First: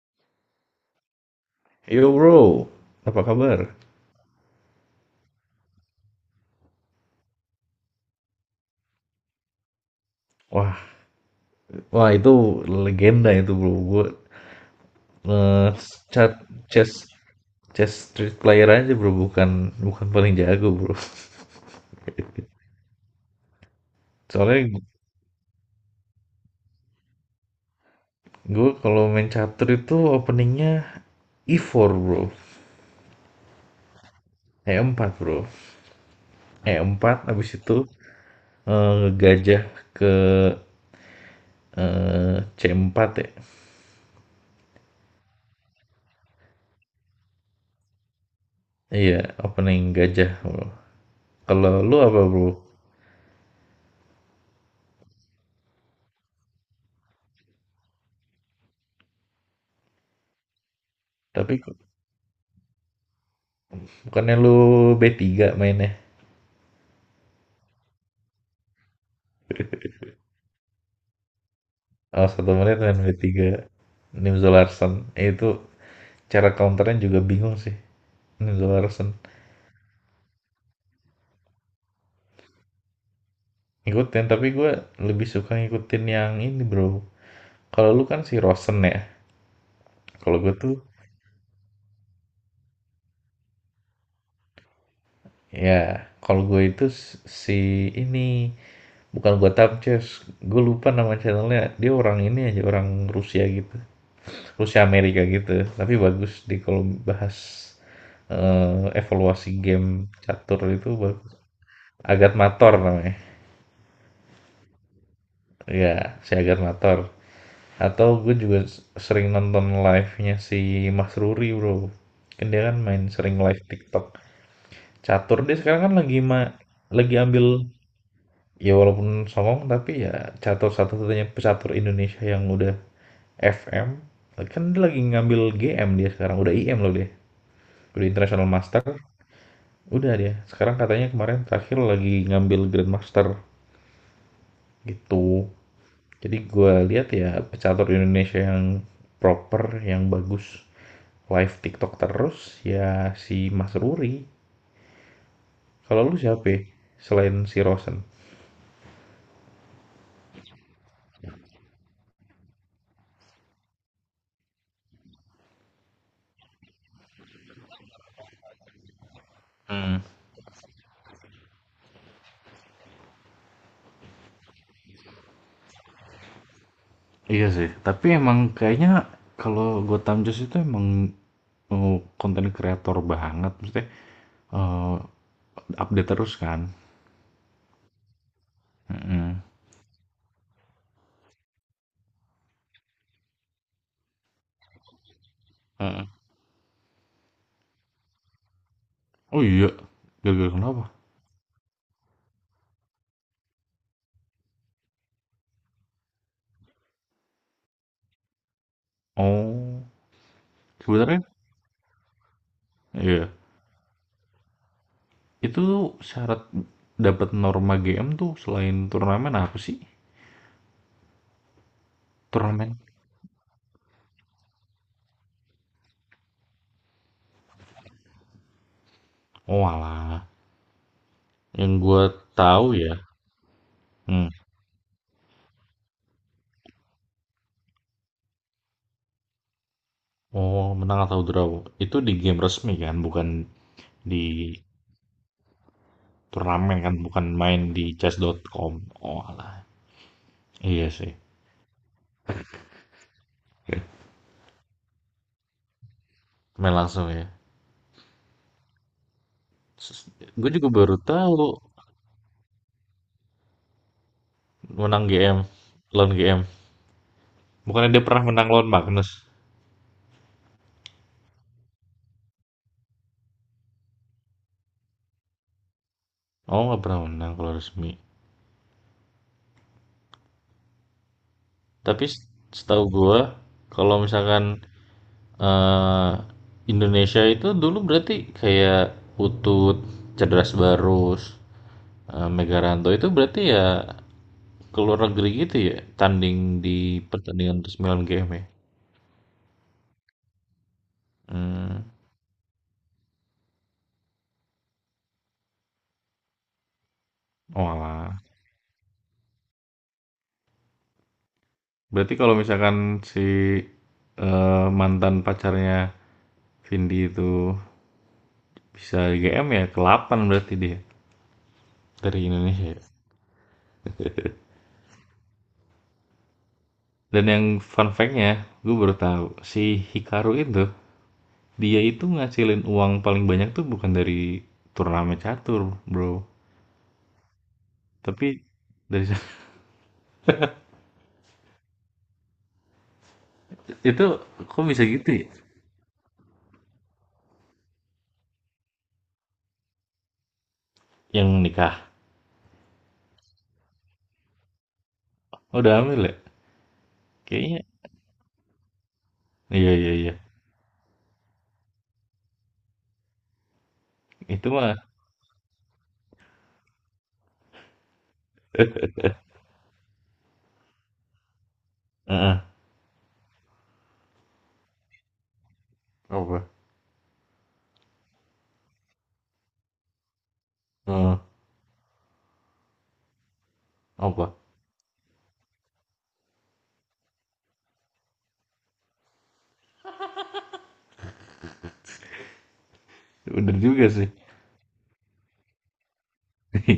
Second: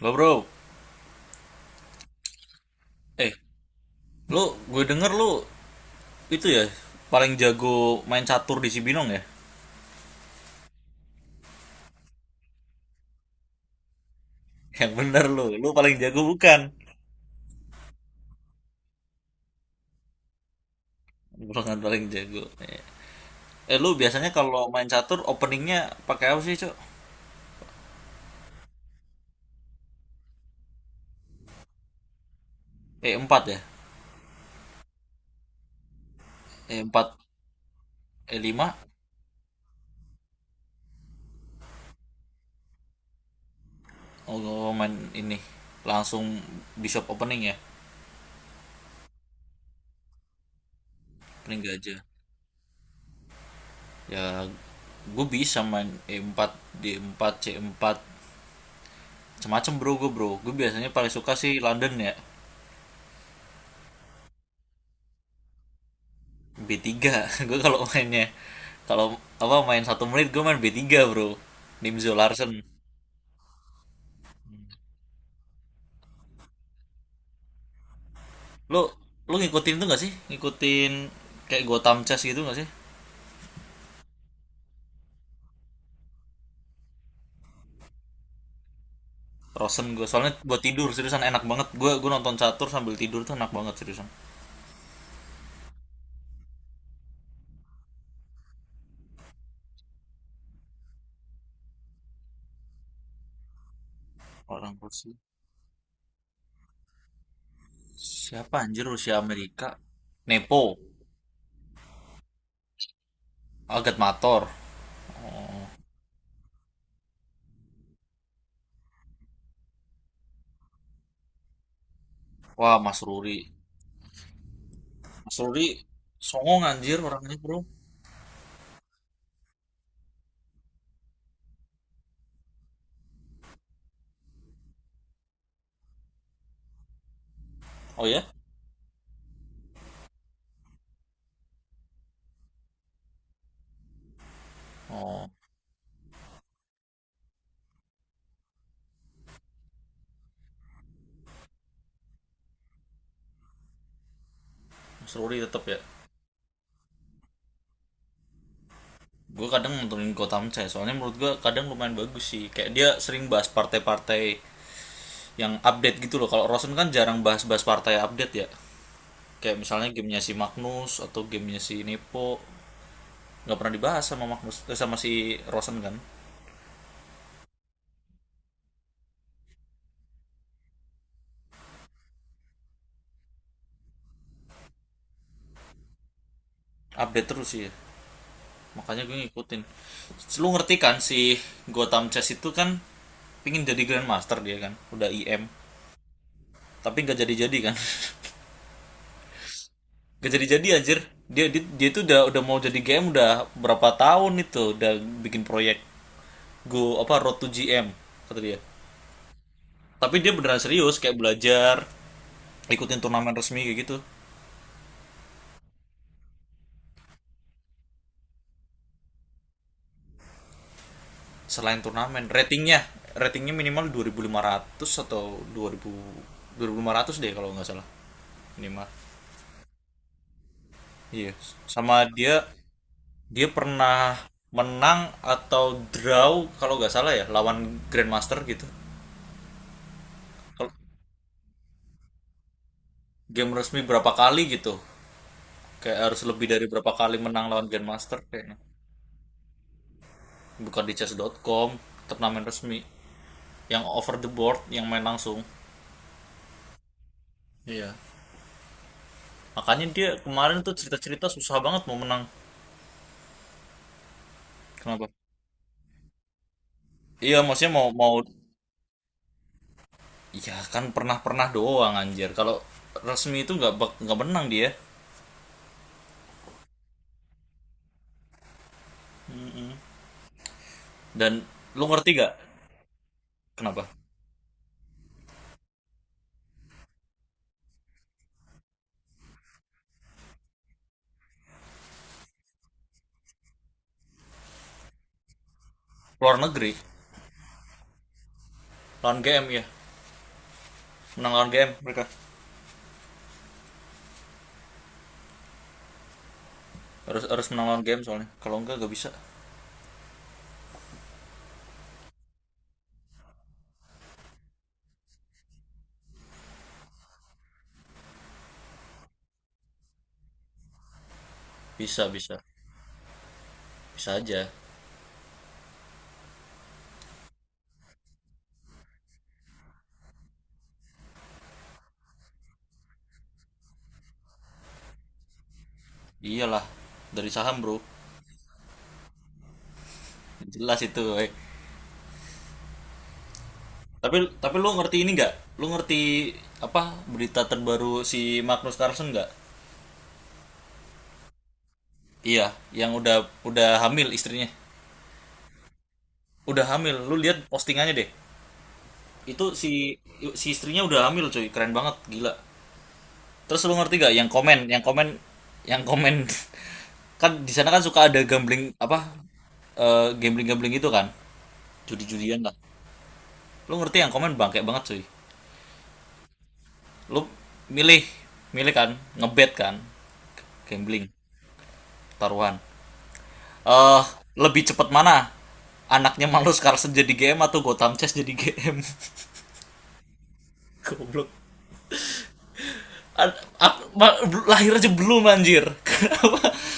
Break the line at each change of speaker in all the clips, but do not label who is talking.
Lo bro,
Hey, Yo bro, apa
eh,
kabar?
lo gue denger lo itu ya paling jago main catur di Cibinong ya?
Wah, wah itu legenda itu bro. Gue
Yang bener lo
eh,
paling jago
chat
bukan?
chess chess street player aja bro, bukan bukan paling jago bro.
Bukan paling jago. Lo biasanya kalau
Soalnya
main catur openingnya pakai apa sih, Cok?
gue kalau main catur itu openingnya E4 bro,
4 ya?
E4 bro,
4,
E4 abis itu
5?
gajah ke C4 ya.
Oh, lo main ini. Langsung bishop opening ya?
Iya, opening gajah bro.
Opening
Kalau lu
gajah.
apa bro?
Ya, gue bisa main E4, D4, C4, semacam bro. Gue biasanya paling suka
Tapi
sih London ya.
bukannya lu B3 mainnya?
B tiga, gue kalau mainnya, kalau apa, main 1 menit gue main b tiga bro, Nimzo
Oh,
Larsen.
satu menit main B3. Nim Zolarsen. Itu cara counternya juga bingung sih. Nim
lu
Zolarsen.
lu ngikutin itu gak sih, ngikutin kayak Gotham Chess gitu gak sih?
Ngikutin, tapi gue lebih suka ngikutin yang ini bro. Kalau lu kan si Rosen ya.
Rosen gue soalnya
Kalau gue
buat
tuh,
tidur, seriusan enak banget. Gue nonton catur sambil tidur tuh enak banget, seriusan.
ya kalau gue itu si ini. Bukan gue Chess. Gue lupa nama channelnya. Dia orang ini aja, orang Rusia gitu.
Orang
Rusia
Rusia.
Amerika gitu. Tapi bagus di kalau bahas
Siapa anjir Rusia
evaluasi
Amerika?
game catur
Nepo.
itu bagus. Agat Mator namanya.
Agat Mator.
Iya, Siagar Motor. Atau gue juga sering nonton live-nya si Mas Ruri, bro. Kan dia
Wah,
kan
Mas
main sering
Ruri.
live TikTok.
Mas
Catur dia
Ruri
sekarang kan lagi ma
songong anjir
lagi
orangnya,
ambil
bro.
ya walaupun songong tapi ya catur satu-satunya pecatur Indonesia yang udah FM. Kan dia lagi ngambil GM dia sekarang, udah IM loh dia.
Oh
Udah
ya.
International Master, udah dia. Sekarang katanya kemarin terakhir lagi ngambil Grand Master gitu.
Oh,
Jadi gue lihat ya pecatur Indonesia yang proper, yang bagus live TikTok terus ya si Mas Ruri.
Mas Ruri tetap ya.
Kalau lu siapa ya? Selain si Rosen?
Gue kadang nontonin Gotham Chess, soalnya menurut gue kadang lumayan bagus sih, kayak dia sering bahas partai-partai yang update gitu loh. Kalau Rosen kan jarang bahas-bahas partai update ya, kayak misalnya
Hmm,
gamenya si Magnus atau gamenya si Nepo, nggak pernah dibahas sama Magnus, eh, sama si Rosen kan.
iya sih, tapi emang kayaknya kalau Gotham Chess itu emang oh, konten kreator banget, maksudnya eh, update terus kan.
Update terus sih ya. Makanya gue
Mm-mm.
ngikutin. Lu ngerti kan si Gotham Chess itu kan pingin jadi Grandmaster, dia kan udah IM
Heeh.
tapi nggak jadi-jadi kan?
Oh iya,
Gak
gara-gara
jadi-jadi
kenapa?
anjir. Dia, dia dia itu udah mau jadi GM udah berapa tahun itu, udah bikin proyek Go apa Road to GM kata dia.
Oh,
Tapi dia beneran serius, kayak
sebenarnya,
belajar, ikutin
iya.
turnamen resmi kayak gitu.
Itu syarat dapat norma GM tuh selain turnamen apa sih?
Selain turnamen,
Turnamen?
ratingnya ratingnya minimal 2.500, atau dua dua ribu 2.500 deh kalau nggak salah. Minimal.
Oh alah,
Iya.
yang
Sama
gue
dia
tahu ya.
dia pernah
Hmm.
menang atau draw kalau nggak salah ya, lawan Grandmaster gitu.
Oh,
Kalau
menang atau draw. Itu di game resmi kan, bukan
game resmi berapa
di
kali gitu. Kayak harus lebih dari
turnamen
berapa
kan,
kali
bukan
menang
main
lawan
di
Grandmaster kayaknya.
chess.com. Oh alah,
Bukan
iya
di
sih.
chess.com, turnamen resmi. Yang over the board, yang main langsung.
Main langsung ya.
Iya. Makanya dia
Gue
kemarin
juga
tuh
baru
cerita-cerita
tahu
susah banget mau menang.
menang
Kenapa?
GM, lawan GM.
Iya, maksudnya mau
Bukannya dia
mau
pernah menang lawan Magnus.
ya kan pernah-pernah doang anjir. Kalau resmi itu nggak menang dia.
Oh, nggak pernah menang kalau resmi.
Dan lu
Tapi
ngerti
s-
gak?
setahu gue,
Kenapa?
kalau misalkan Eee, Indonesia itu dulu berarti kayak Putut, Cedras Barus, Megaranto itu berarti ya keluar negeri gitu ya, tanding
Luar negeri
di pertandingan sembilan game ya?
lawan GM ya. Menang lawan GM
Mmm,
mereka. Harus harus menang lawan GM
oalah.
soalnya. Kalau enggak, nggak bisa.
Berarti kalau misalkan si, mantan pacarnya Vindi itu bisa LGM ya ke-8 berarti dia
Bisa,
dari
bisa.
Indonesia ya?
Bisa aja.
Dan yang fun fact-nya, gue baru tahu si Hikaru itu dia itu ngasilin uang paling banyak tuh bukan dari turnamen catur, bro.
Iyalah, dari saham, Bro.
Tapi dari
Jelas itu eh.
itu
Tapi
kok
lu
bisa
ngerti ini
gitu ya?
nggak, lu ngerti apa berita terbaru si Magnus Carlsen nggak?
Yang nikah.
Iya, yang udah hamil istrinya.
Oh, udah hamil ya?
Udah hamil, lu lihat
Kayaknya.
postingannya deh. Itu si,
Iya, iya, iya.
istrinya udah hamil cuy, keren banget, gila. Terus lu ngerti nggak yang
Itu
komen,
mah.
yang komen kan di sana kan suka ada gambling apa, gambling gambling itu kan judi-judian
Heeh.
lah. Lu ngerti yang komen bangke banget cuy?
Apa?
Lu milih milih kan, ngebet kan, gambling,
Heeh.
taruhan. Eh, uh,
Apa?
Lebih cepat mana, anaknya Malus Carlsen jadi GM atau Gotham Chess jadi GM? Goblok. An-
Bener juga
ak-
sih.
ma- Lahir aja belum anjir. Kenapa?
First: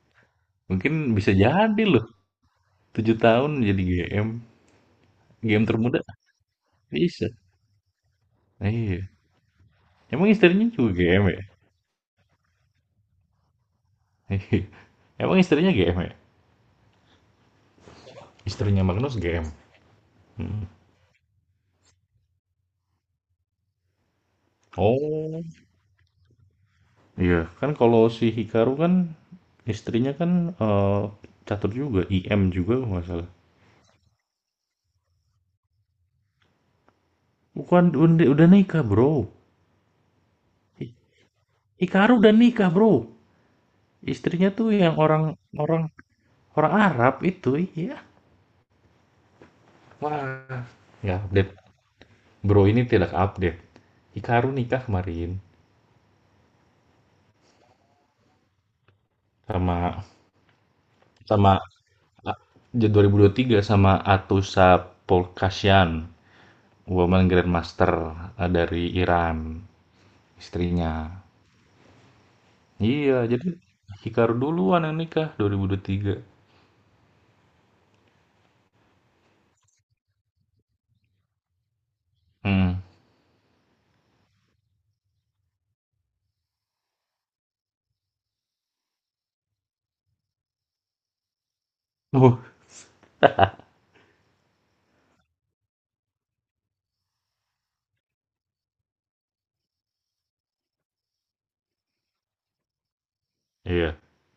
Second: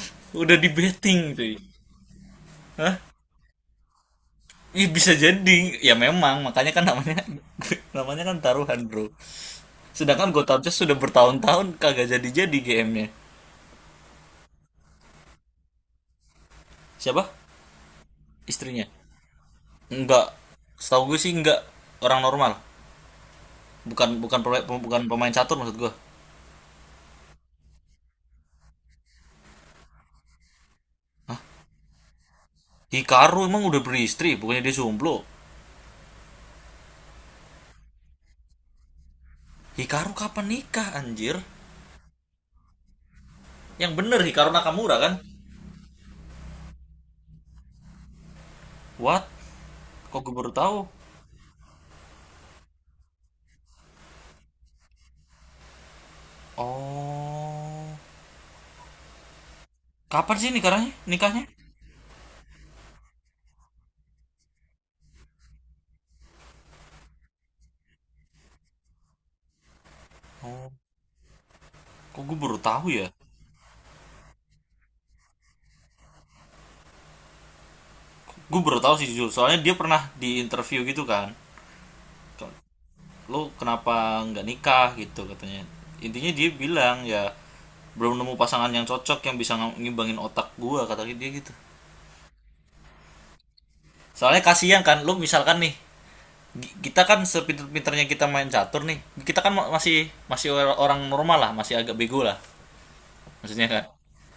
Udah di
Mungkin bisa
betting cuy.
jadi loh.
Hah?
7 tahun jadi GM.
Ya bisa jadi.
GM
Ya
termuda.
memang, makanya kan namanya,
Bisa.
namanya kan taruhan, Bro.
Iya.
Sedangkan
Emang
Gotham
istrinya
Chess
juga
sudah
GM ya?
bertahun-tahun kagak jadi-jadi GM-nya.
Emang istrinya GM ya?
Siapa?
Istrinya
Istrinya.
Magnus GM.
Enggak.
Hmm.
Setahu gue sih enggak, orang normal. Bukan bukan bukan pemain
Oh.
catur maksud gue.
Iya, kan kalau si Hikaru kan istrinya kan, eee, catur juga, IM juga kalau nggak salah.
Hikaru emang udah beristri, bukannya dia jomblo.
Bukan, udah nikah, Bro.
Hikaru kapan
Hi
nikah anjir?
Hikaru udah nikah, Bro.
Yang bener
Istrinya
Hikaru
tuh yang
Nakamura kan?
orang orang orang Arab itu, iya.
What? Kok gue
Wah,
baru tahu?
nggak update, Bro ini tidak update. Hikaru nikah kemarin
Oh.
sama
Kapan sih nikahnya? Nikahnya?
sama a ja tiga sama Atusa Polkasyan, Woman Grandmaster, dari Iran,
Oh.
istrinya.
Kok gue baru tahu ya?
Iya, jadi Hikaru duluan yang nikah 2023.
Gue baru tahu sih jujur, soalnya dia pernah di interview gitu kan.
Mhm.
Lo kenapa nggak nikah gitu katanya. Intinya dia bilang ya belum nemu pasangan yang cocok, yang bisa ngimbangin otak gua kata dia gitu.
Uh.
Soalnya kasihan kan, lo misalkan nih, kita kan sepinter-pinternya kita main catur nih, kita kan masih masih orang normal lah, masih agak bego lah maksudnya kan.
Iya,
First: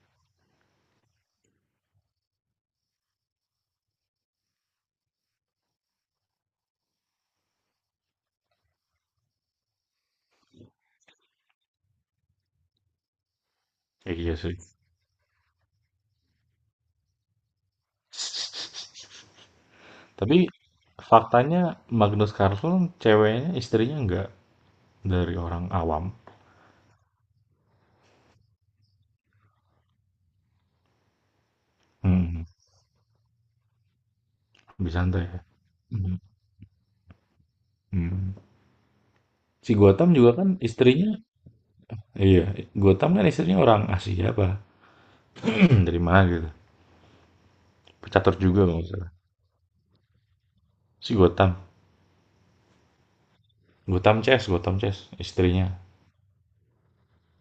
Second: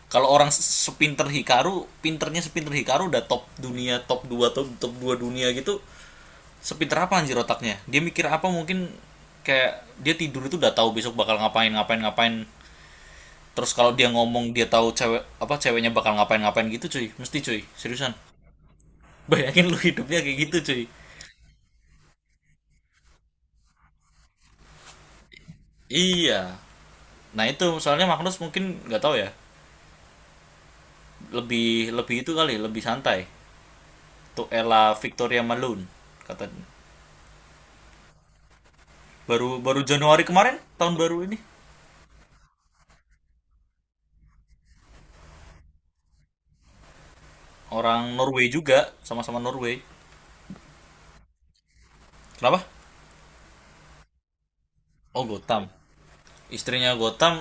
Kalau orang sepinter Hikaru, pinternya sepinter Hikaru udah top dunia, top dua, top top 2 dunia gitu, sepinter apa anjir otaknya, dia mikir apa mungkin, kayak dia tidur itu udah tahu besok bakal ngapain ngapain ngapain. Terus kalau dia
iya
ngomong,
sih.
dia tahu cewek apa ceweknya bakal ngapain ngapain gitu cuy, mesti cuy, seriusan. Bayangin lu hidupnya kayak
Tapi
gitu cuy.
faktanya Magnus Carlsen ceweknya, istrinya enggak dari orang awam.
Iya, nah itu soalnya Magnus mungkin nggak tahu ya, lebih lebih itu
Mhm,
kali, lebih santai. Untuk Ella
lebih santai ya.
Victoria Malone
Mhm,
kata,
mhm.
baru
Si
baru
Gotham
Januari
juga kan
kemarin tahun
istrinya
baru ini.
iya, Gotham kan istrinya orang Asia apa dari mana gitu.
Orang
Pecatur
Norway
juga kalau
juga,
nggak salah.
sama-sama Norway.
Si Gotham,
Kenapa?
Gotham Chess, Gotham Chess
Oh, Gotham.
istrinya.
Istrinya Gotham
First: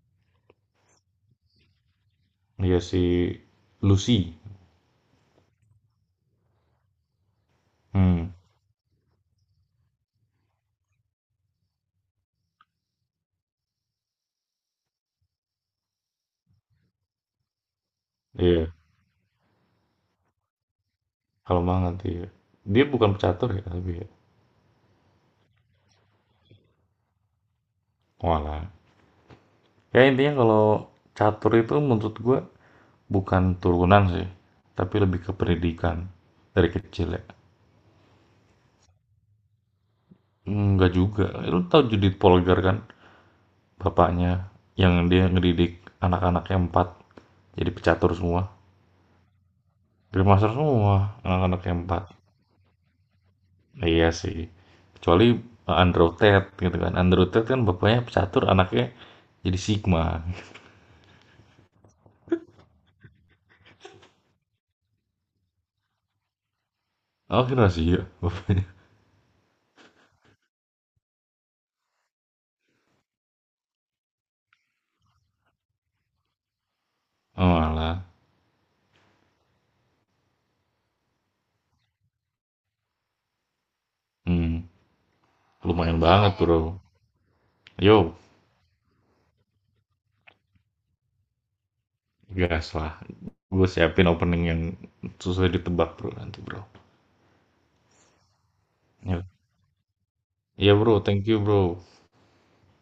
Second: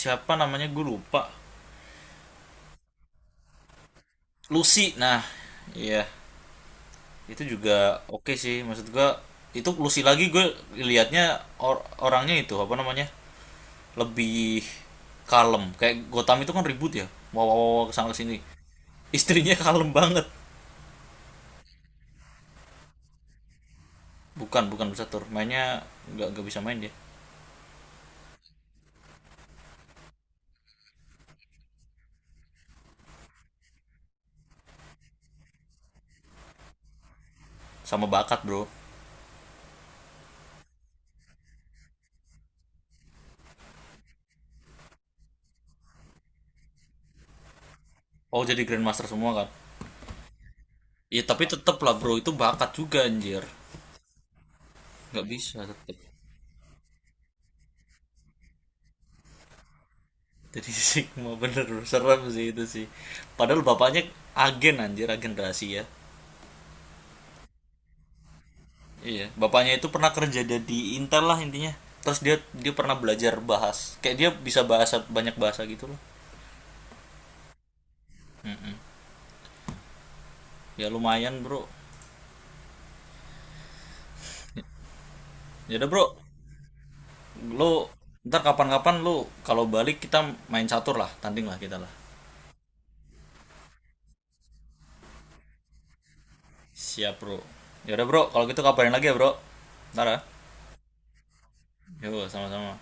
siapa namanya, gue lupa.
Iya si Lucy.
Lucy, nah iya. Itu juga oke
Mhm,
okay sih maksud gue, itu Lucy lagi gue liatnya. Orangnya itu apa namanya, lebih kalem. Kayak Gotham itu kan ribut ya, wow wow wow kesana kesini,
iya.
istrinya kalem banget.
Kalau banget, iya. Dia bukan pecatur ya tapi ya?
Bukan, bukan bisa tur. Mainnya nggak bisa main dia.
Oalah. Ya intinya kalau catur itu menurut gue bukan turunan sih, tapi lebih ke pendidikan dari kecil ya.
Sama bakat, Bro.
Enggak juga. Lu tahu Judith Polgar kan? Bapaknya yang dia ngedidik anak-anaknya empat jadi pecatur
Oh,
semua.
jadi grandmaster semua kan.
Grandmaster semua
Iya, tapi
anak-anaknya
tetep lah,
empat.
Bro. Itu bakat juga anjir.
Nah, iya sih.
Nggak
Kecuali
bisa tetep.
Andrew Tate gitu kan. Andrew Tate kan bapaknya pecatur, anaknya jadi Sigma.
Jadi, Sigma bener bro. Serem sih itu sih. Padahal bapaknya agen anjir, agen rahasia.
Oh, kira sih ya bapaknya.
Iya, bapaknya itu pernah kerja di Intel lah intinya. Terus dia dia pernah belajar bahas. Kayak dia bisa bahasa, banyak bahasa gitu loh.
Oh, alah.
Ya lumayan, Bro.
Hmm,
Ya udah,
lumayan
Bro.
banget, Bro.
Lo
Yo,
ntar kapan-kapan lo kalau balik kita main catur lah, tanding lah kita lah.
gas lah. Gue siapin opening yang susah ditebak, Bro, nanti, Bro.
Siap bro. Yaudah bro, kalau gitu kabarin lagi ya
Ya,
bro. Ntar ya.
iya, Bro. Thank you, Bro.
Yo, sama-sama.